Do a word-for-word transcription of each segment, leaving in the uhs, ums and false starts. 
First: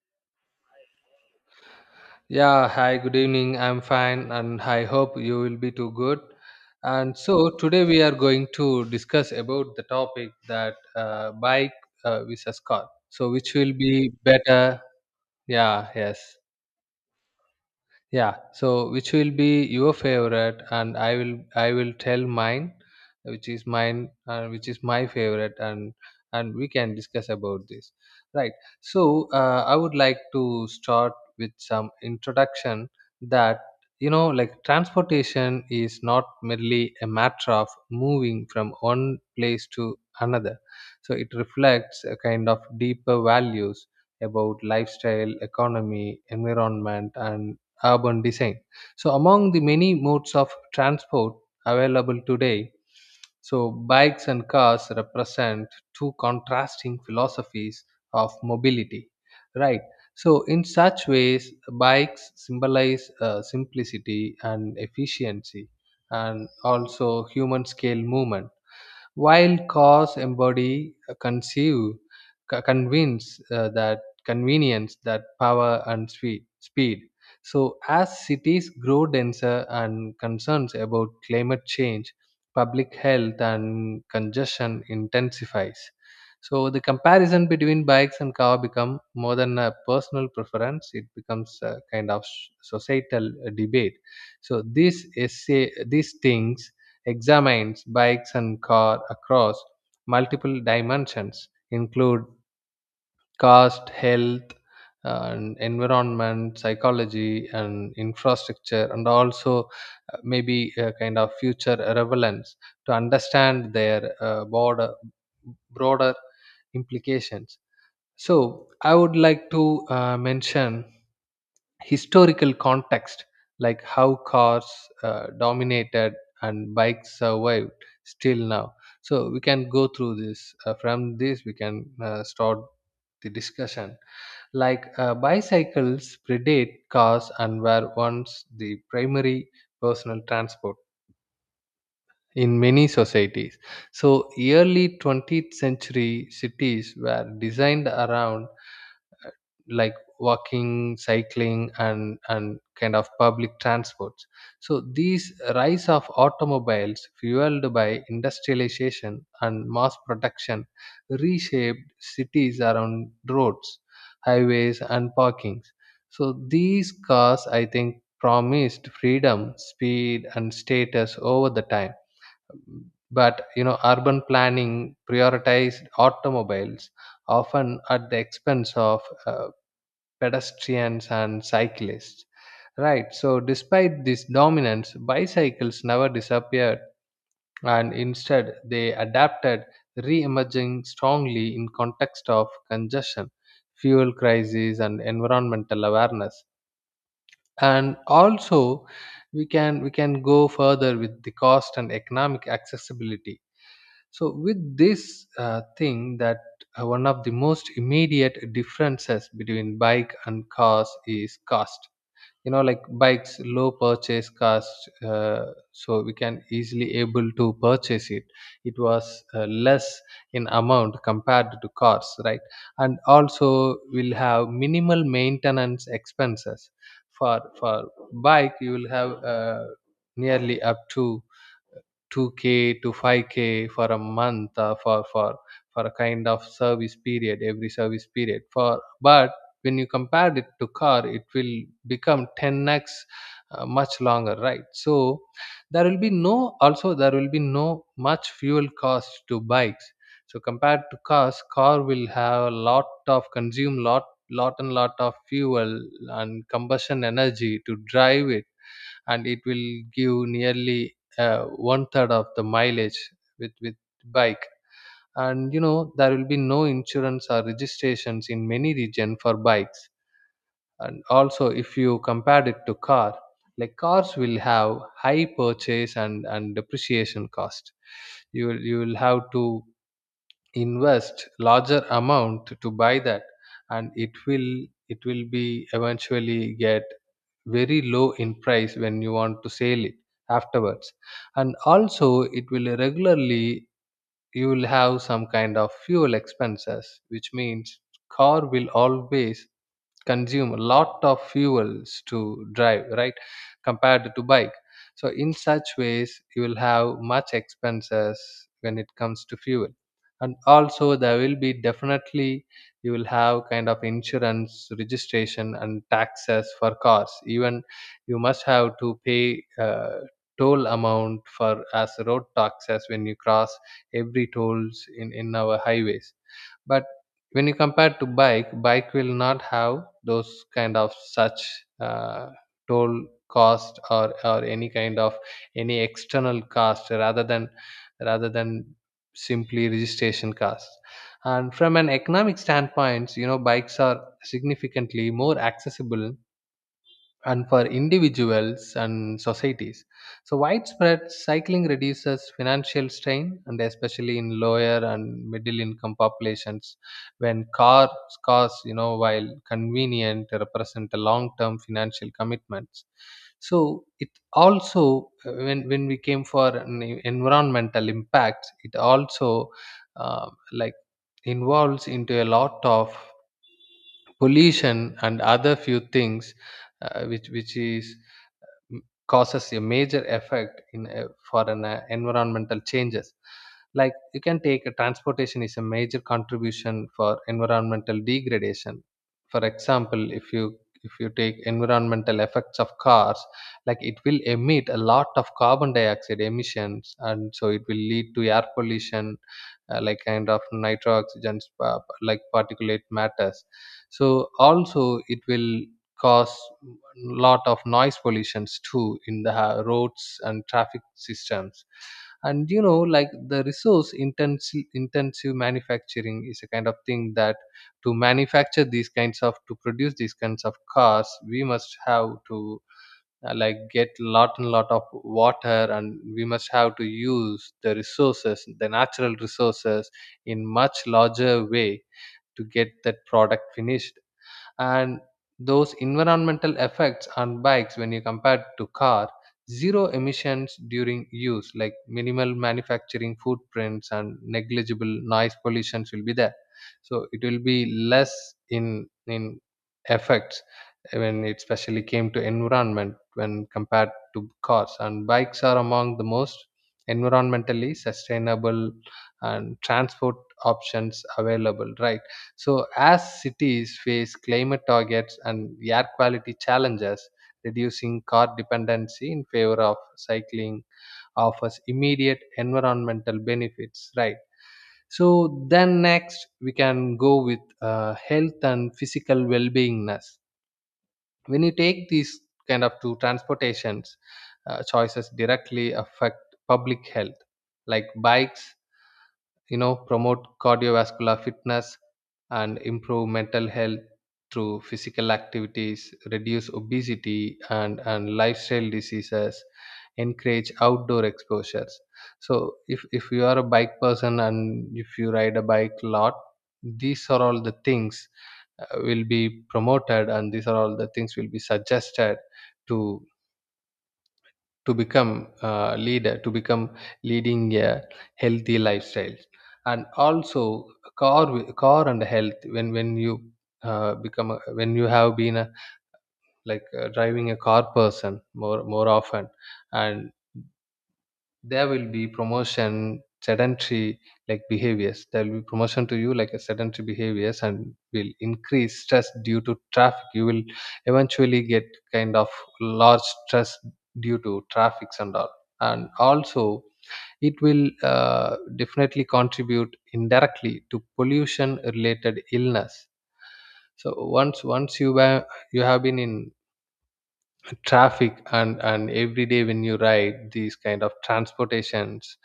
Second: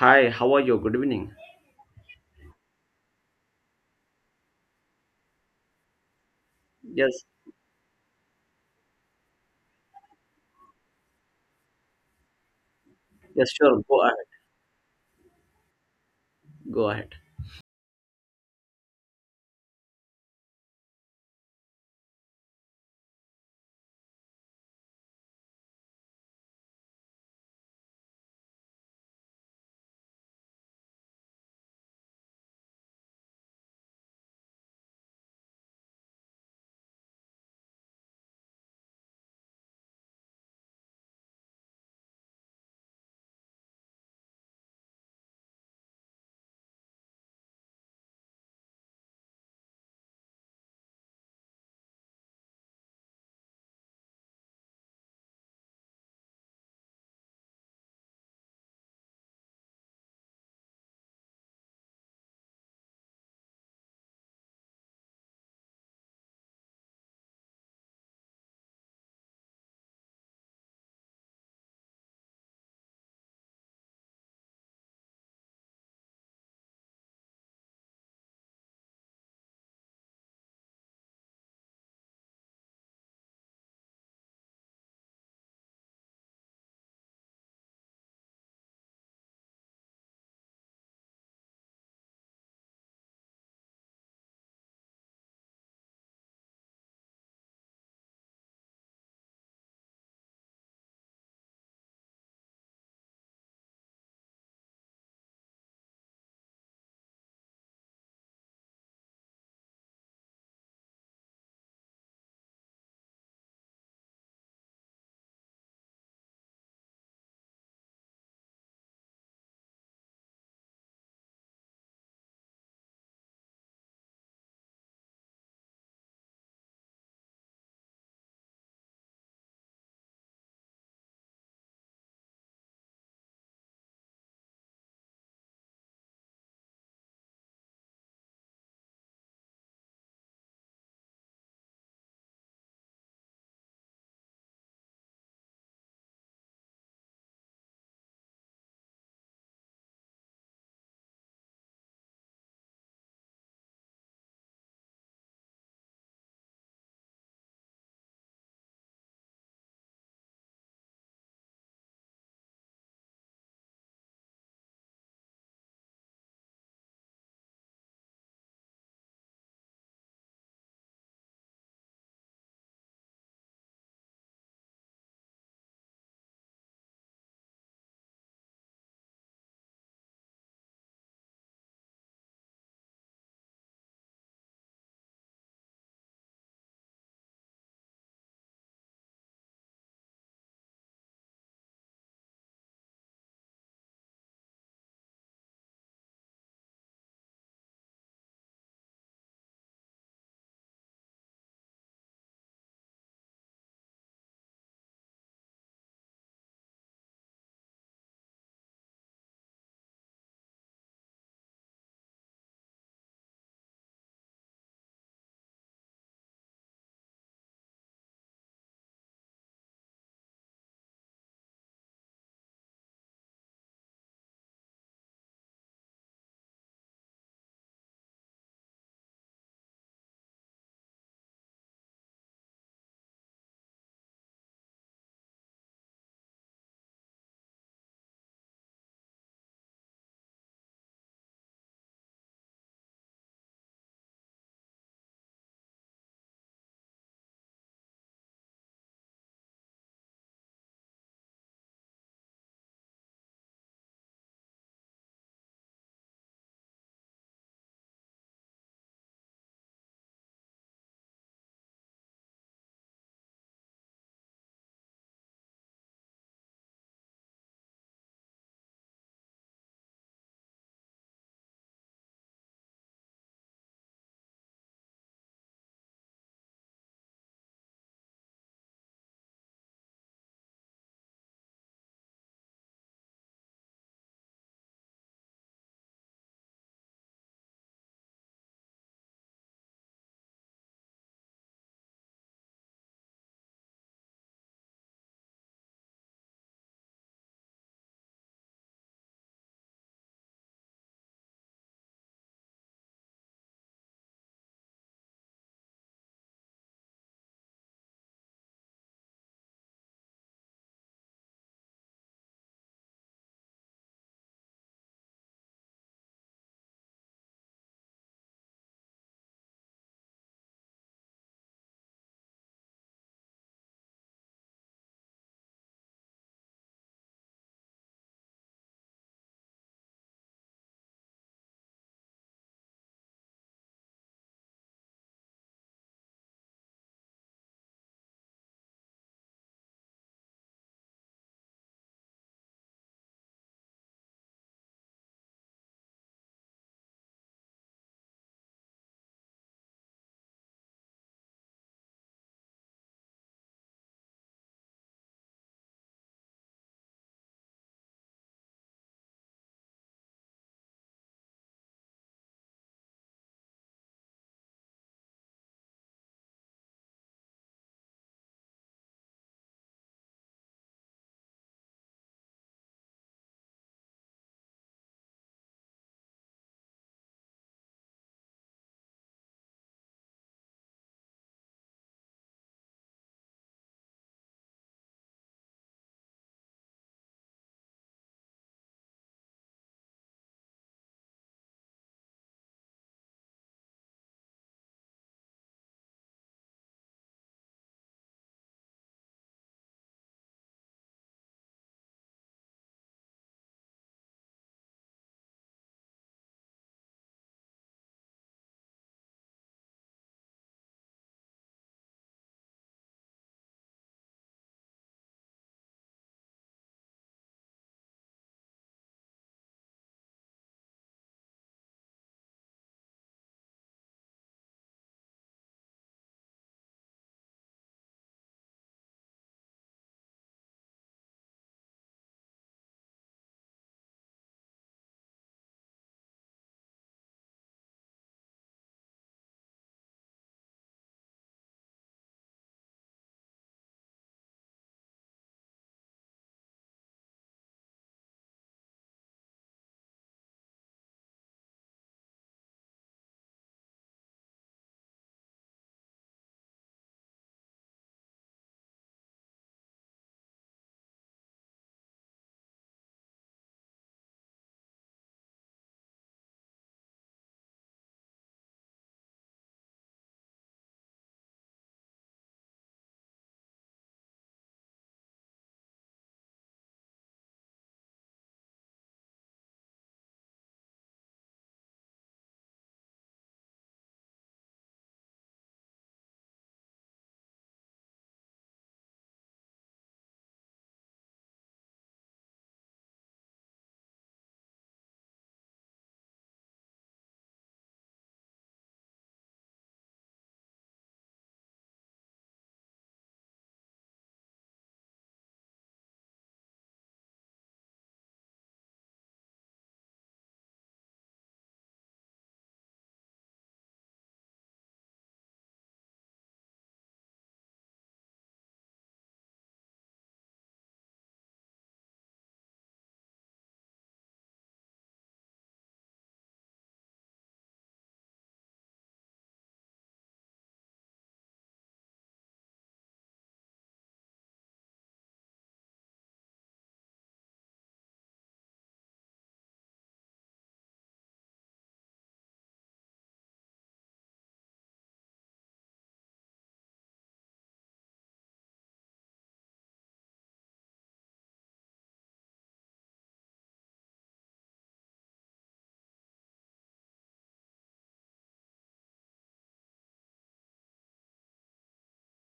Hi, how are you? Good evening. Yeah, hi, good evening. I'm fine and I hope you will be too good. And Yes, so today we are going to discuss about the topic that uh, bike uh, versus car. So yes, which will sure. Go be ahead. better? Yeah, yes. Go ahead. Yeah, so which will be your favorite and I will I will tell mine, which is mine and which is my favorite, and and we can discuss about this. Right. So uh, I would like to start with some introduction that you know like transportation is not merely a matter of moving from one place to another. So it reflects a kind of deeper values about lifestyle, economy, environment and urban design. So among the many modes of transport available today, so bikes and cars represent two contrasting philosophies of mobility, right? So in such ways, bikes symbolize uh, simplicity and efficiency and also human scale movement, while cause embody uh, conceive co- convince uh, that convenience, that power and speed speed So as cities grow denser and concerns about climate change, public health and congestion intensifies, so the comparison between bikes and car become more than a personal preference, it becomes a kind of s- societal uh, debate. So this essay these things examines bikes and car across multiple dimensions include cost, health and environment, psychology and infrastructure, and also uh, maybe a kind of future relevance to understand their uh, broader broader implications. So I would like to uh, mention historical context, like how cars uh, dominated and bikes survived still now. So we can go through this, uh, from this we can uh, start the discussion. Like uh, bicycles predate cars and were once the primary personal transport in many societies. So early twentieth century cities were designed around like walking, cycling and and kind of public transports. So these rise of automobiles fueled by industrialization and mass production reshaped cities around roads, highways and parkings. So these cars, I think, promised freedom, speed and status over the time, but you know, urban planning prioritized automobiles often at the expense of uh, pedestrians and cyclists. Right, so despite this dominance, bicycles never disappeared, and instead they adapted, re emerging strongly in context of congestion, fuel crisis, and environmental awareness. And also, we can we can go further with the cost and economic accessibility. So with this uh, thing that uh, one of the most immediate differences between bike and cars is cost. You know like bikes low purchase cost, uh, so we can easily able to purchase it, it was uh, less in amount compared to cars, right? And also will have minimal maintenance expenses for for bike. You will have uh, nearly up to two k to five k for a month, uh, for for for a kind of service period, every service period for. But when you compare it to car, it will become ten x, uh, much longer, right? So there will be no, also there will be no much fuel cost to bikes. So compared to cars, car will have a lot of consume lot lot and lot of fuel and combustion energy to drive it, and it will give nearly uh, one third of the mileage with with bike. And you know there will be no insurance or registrations in many region for bikes. And also if you compared it to car, like cars will have high purchase and and depreciation cost. You will you will have to invest larger amount to buy that, and it will it will be eventually get very low in price when you want to sell it afterwards. And also it will regularly, you will have some kind of fuel expenses, which means car will always consume a lot of fuels to drive, right? Compared to bike, so in such ways you will have much expenses when it comes to fuel. And also there will be definitely, you will have kind of insurance, registration and taxes for cars. Even you must have to pay uh, toll amount for as road taxes when you cross every tolls in in our highways. But when you compare to bike bike will not have those kind of such uh, toll cost or or any kind of any external cost rather than rather than simply registration cost. And from an economic standpoint you know, bikes are significantly more accessible and for individuals and societies. So widespread cycling reduces financial strain, and especially in lower and middle income populations, when cars, cars, you know, while convenient, represent a long term financial commitments. So it also, uh, when, when we came for an e- environmental impact, it also uh, like involves into a lot of pollution and other few things, uh, which which is m- causes a major effect in a, for an uh, environmental changes. Like you can take a transportation is a major contribution for environmental degradation. For example, if you if you take environmental effects of cars, like it will emit a lot of carbon dioxide emissions, and so it will lead to air pollution, uh, like kind of nitro oxygens, uh, like particulate matters. So also it will cause lot of noise pollutions too in the ha- roads and traffic systems. And you know like the resource intensive intensive manufacturing is a kind of thing that to manufacture these kinds of, to produce these kinds of cars, we must have to uh, like get lot and lot of water, and we must have to use the resources, the natural resources in much larger way to get that product finished. And those environmental effects on bikes when you compare to car, zero emissions during use, like minimal manufacturing footprints and negligible noise pollutions will be there. So it will be less in in effects when it especially came to environment when compared to cars. And bikes are among the most environmentally sustainable and transport options available, right? So as cities face climate targets and air quality challenges, reducing car dependency in favor of cycling offers immediate environmental benefits, right? So then next we can go with uh, health and physical well beingness. When you take these kind of two transportations, uh, choices directly affect public health. Like bikes, you know, promote cardiovascular fitness and improve mental health through physical activities, reduce obesity and and lifestyle diseases, encourage outdoor exposures. So if if you are a bike person and if you ride a bike a lot, these are all the things uh, will be promoted, and these are all the things will be suggested to to become a leader, to become leading a healthy lifestyle. And also car wi- car and health, when when you uh, become a, when you have been a, like uh, driving a car person more more often, and there will be promotion sedentary like behaviors, there will be promotion to you like a sedentary behaviors, and will increase stress due to traffic. You will eventually get kind of large stress due to traffics and all. And also it will uh, definitely contribute indirectly to pollution related illness. So once once you were, you have been in to traffic, and and every day when you ride these kind of transportations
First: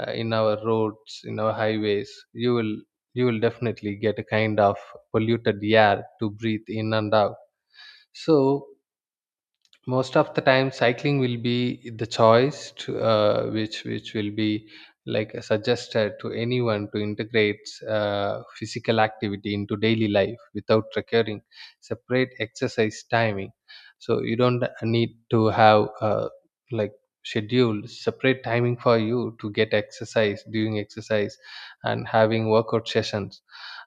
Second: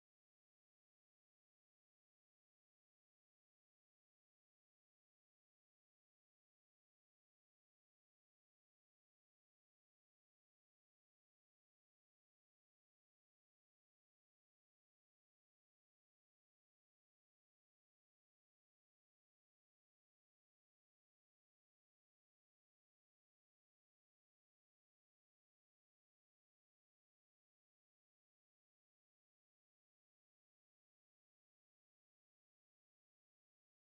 uh, in our roads, in our highways, you will you will definitely get a kind of polluted air to breathe in and out. So most of the time cycling will be the choice to, uh, which which will be like suggested to anyone to integrate uh, physical activity into daily life without requiring separate exercise timing. So you don't need to have uh, like schedule separate timing for you to get exercise, doing exercise and having workout sessions.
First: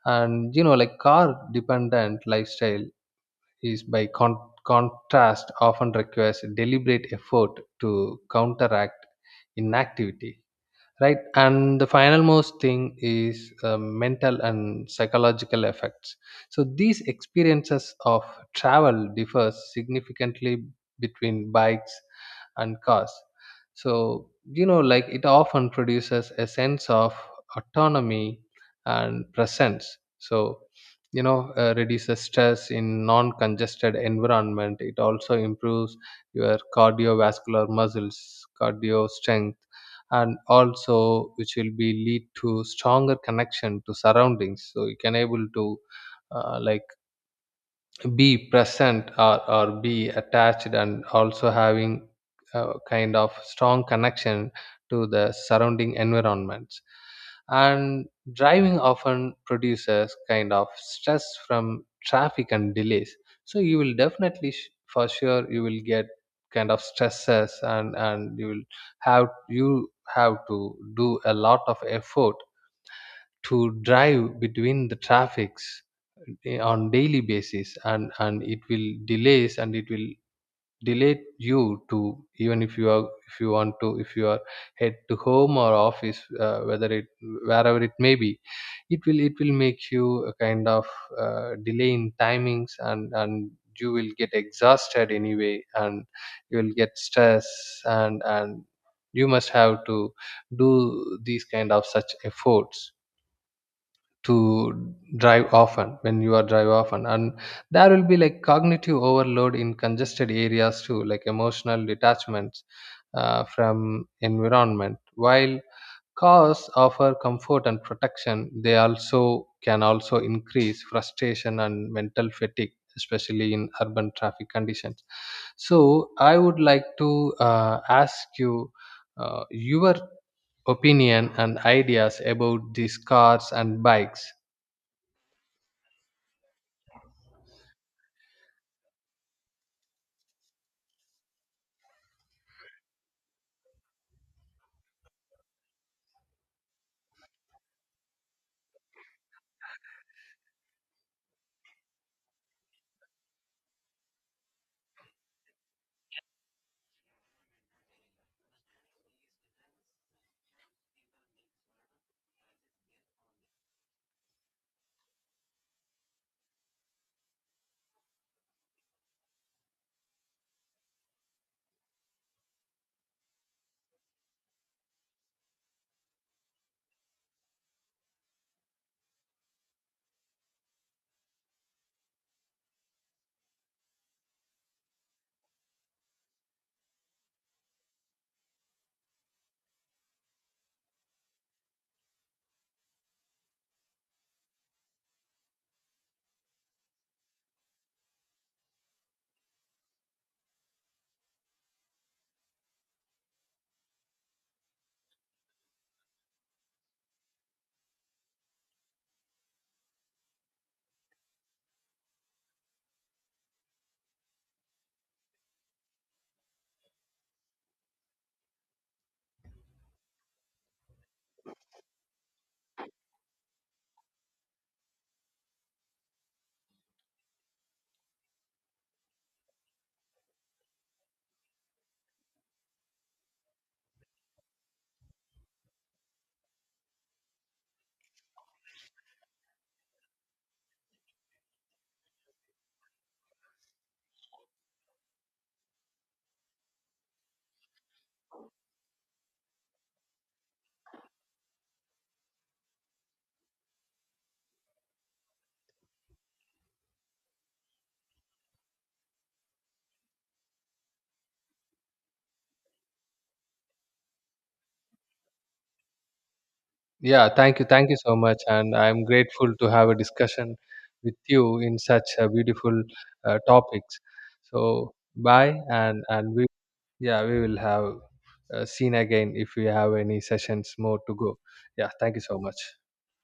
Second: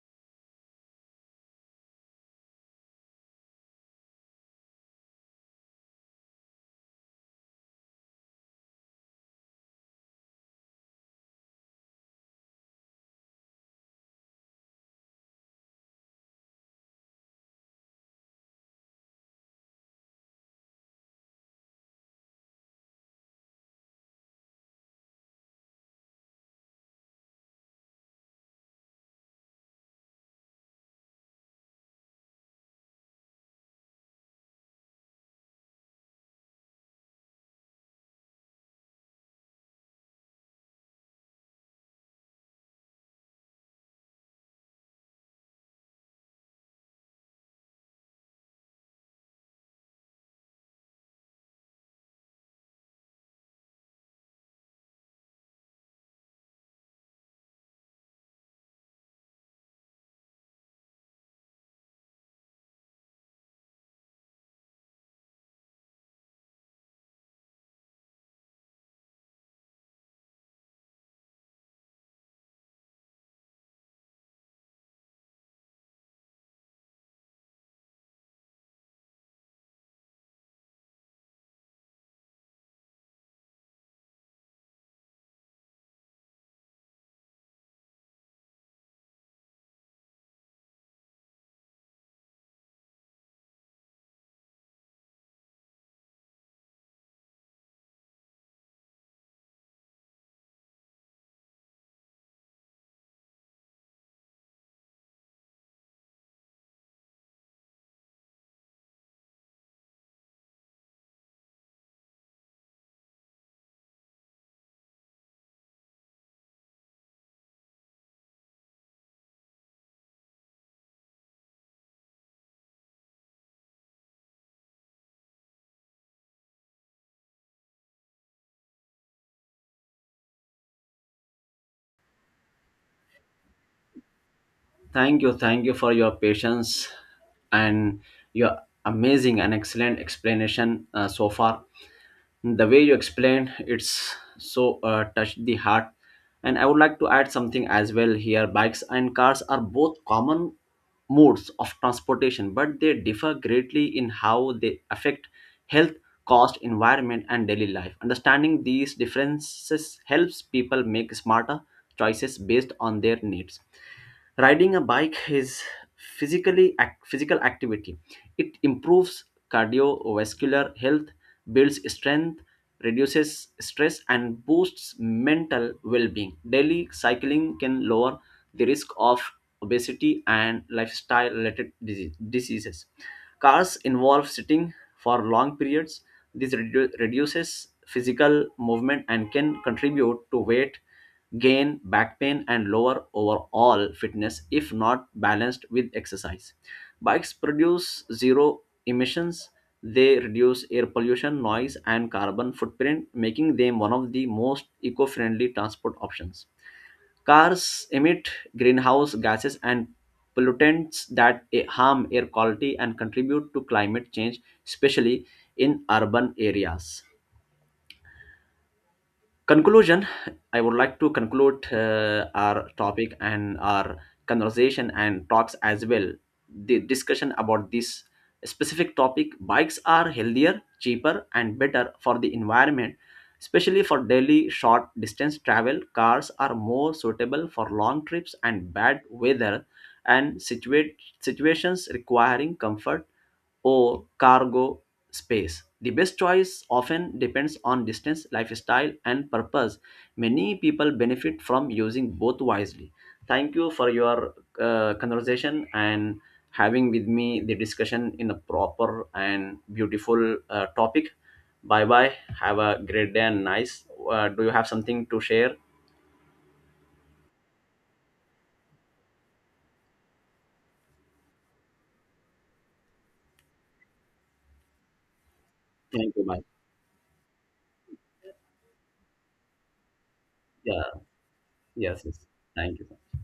And you know like car dependent lifestyle is by con- contrast often requires deliberate effort to counteract inactivity, right? And the final most thing is uh, mental and psychological effects. So these experiences of travel differs significantly between bikes and cars. So you know like it often produces a sense of autonomy and presence. So you know uh, reduces stress in non congested environment, it also improves your cardiovascular muscles cardio strength, and also which will be lead to stronger connection to surroundings. So you can able to uh, like be present, or, or be attached, and also having a kind of strong connection to the surrounding environments. And driving often produces kind of stress from traffic and delays. So you will definitely sh- for sure you will get kind of stresses, and and you will have, you have to do a lot of effort to drive between the traffics, eh, on daily basis, and and it will delays, and it will delay you to, even if you are, if you want to, if you are head to home or office, uh, whether it wherever it may be, it will it will make you a kind of uh, delay in timings. and and you will get exhausted anyway, and you will get stress, and and you must have to do these kind of such efforts to drive often when you are drive often. And there will be like cognitive overload in congested areas too, like emotional detachments uh, from environment. While cars offer comfort and protection, they also can also increase frustration and mental fatigue, especially in urban traffic conditions. So I would like to uh, ask you uh, your opinion and ideas about these cars and bikes. Thank you. Thank you for your patience and your amazing and excellent explanation uh, so far. The way you explained, it's so, uh, touched the heart, and I would like to add something as well here. Bikes and cars are both common modes of transportation, but they differ greatly in how they affect health, cost, environment, and daily life. Understanding these differences helps people make smarter choices based on their needs. Riding a bike is physically ac- physical activity. It improves cardiovascular health, builds strength, reduces stress, and boosts mental well-being. Daily cycling can lower the risk of obesity and lifestyle related diseases. Cars involve sitting for long periods. This redu- reduces physical movement and can contribute to weight gain, back pain, and lower overall fitness if not balanced with exercise. Bikes produce zero emissions. They reduce air pollution, noise, and carbon footprint, making them one of the most eco friendly transport options. Cars emit greenhouse gases and pollutants that eh, harm air quality and contribute to climate change, especially in urban areas. Conclusion: I would like to conclude uh, our topic and our conversation and talks as well, the discussion about this specific topic. Bikes are healthier, cheaper, and better for the environment, especially for daily short distance travel. Cars are more suitable for long trips and bad weather, and situate situations requiring comfort or cargo space. The best choice often depends on distance, lifestyle, and purpose. Many people benefit from using both wisely. Thank you for your uh, conversation and having with me the discussion in a proper and beautiful uh, topic. Bye bye. Have a great day and nice. Uh, do you have something to share? Yeah, thank you. Thank you so much. And I'm grateful to have a discussion with you in such a beautiful uh, topics. So bye. And, Thank you. and Bye. we, yeah, we will have uh, seen again if we have any sessions Yeah. more to go. Yeah. Yes. Thank you Yes. so much. Thank you.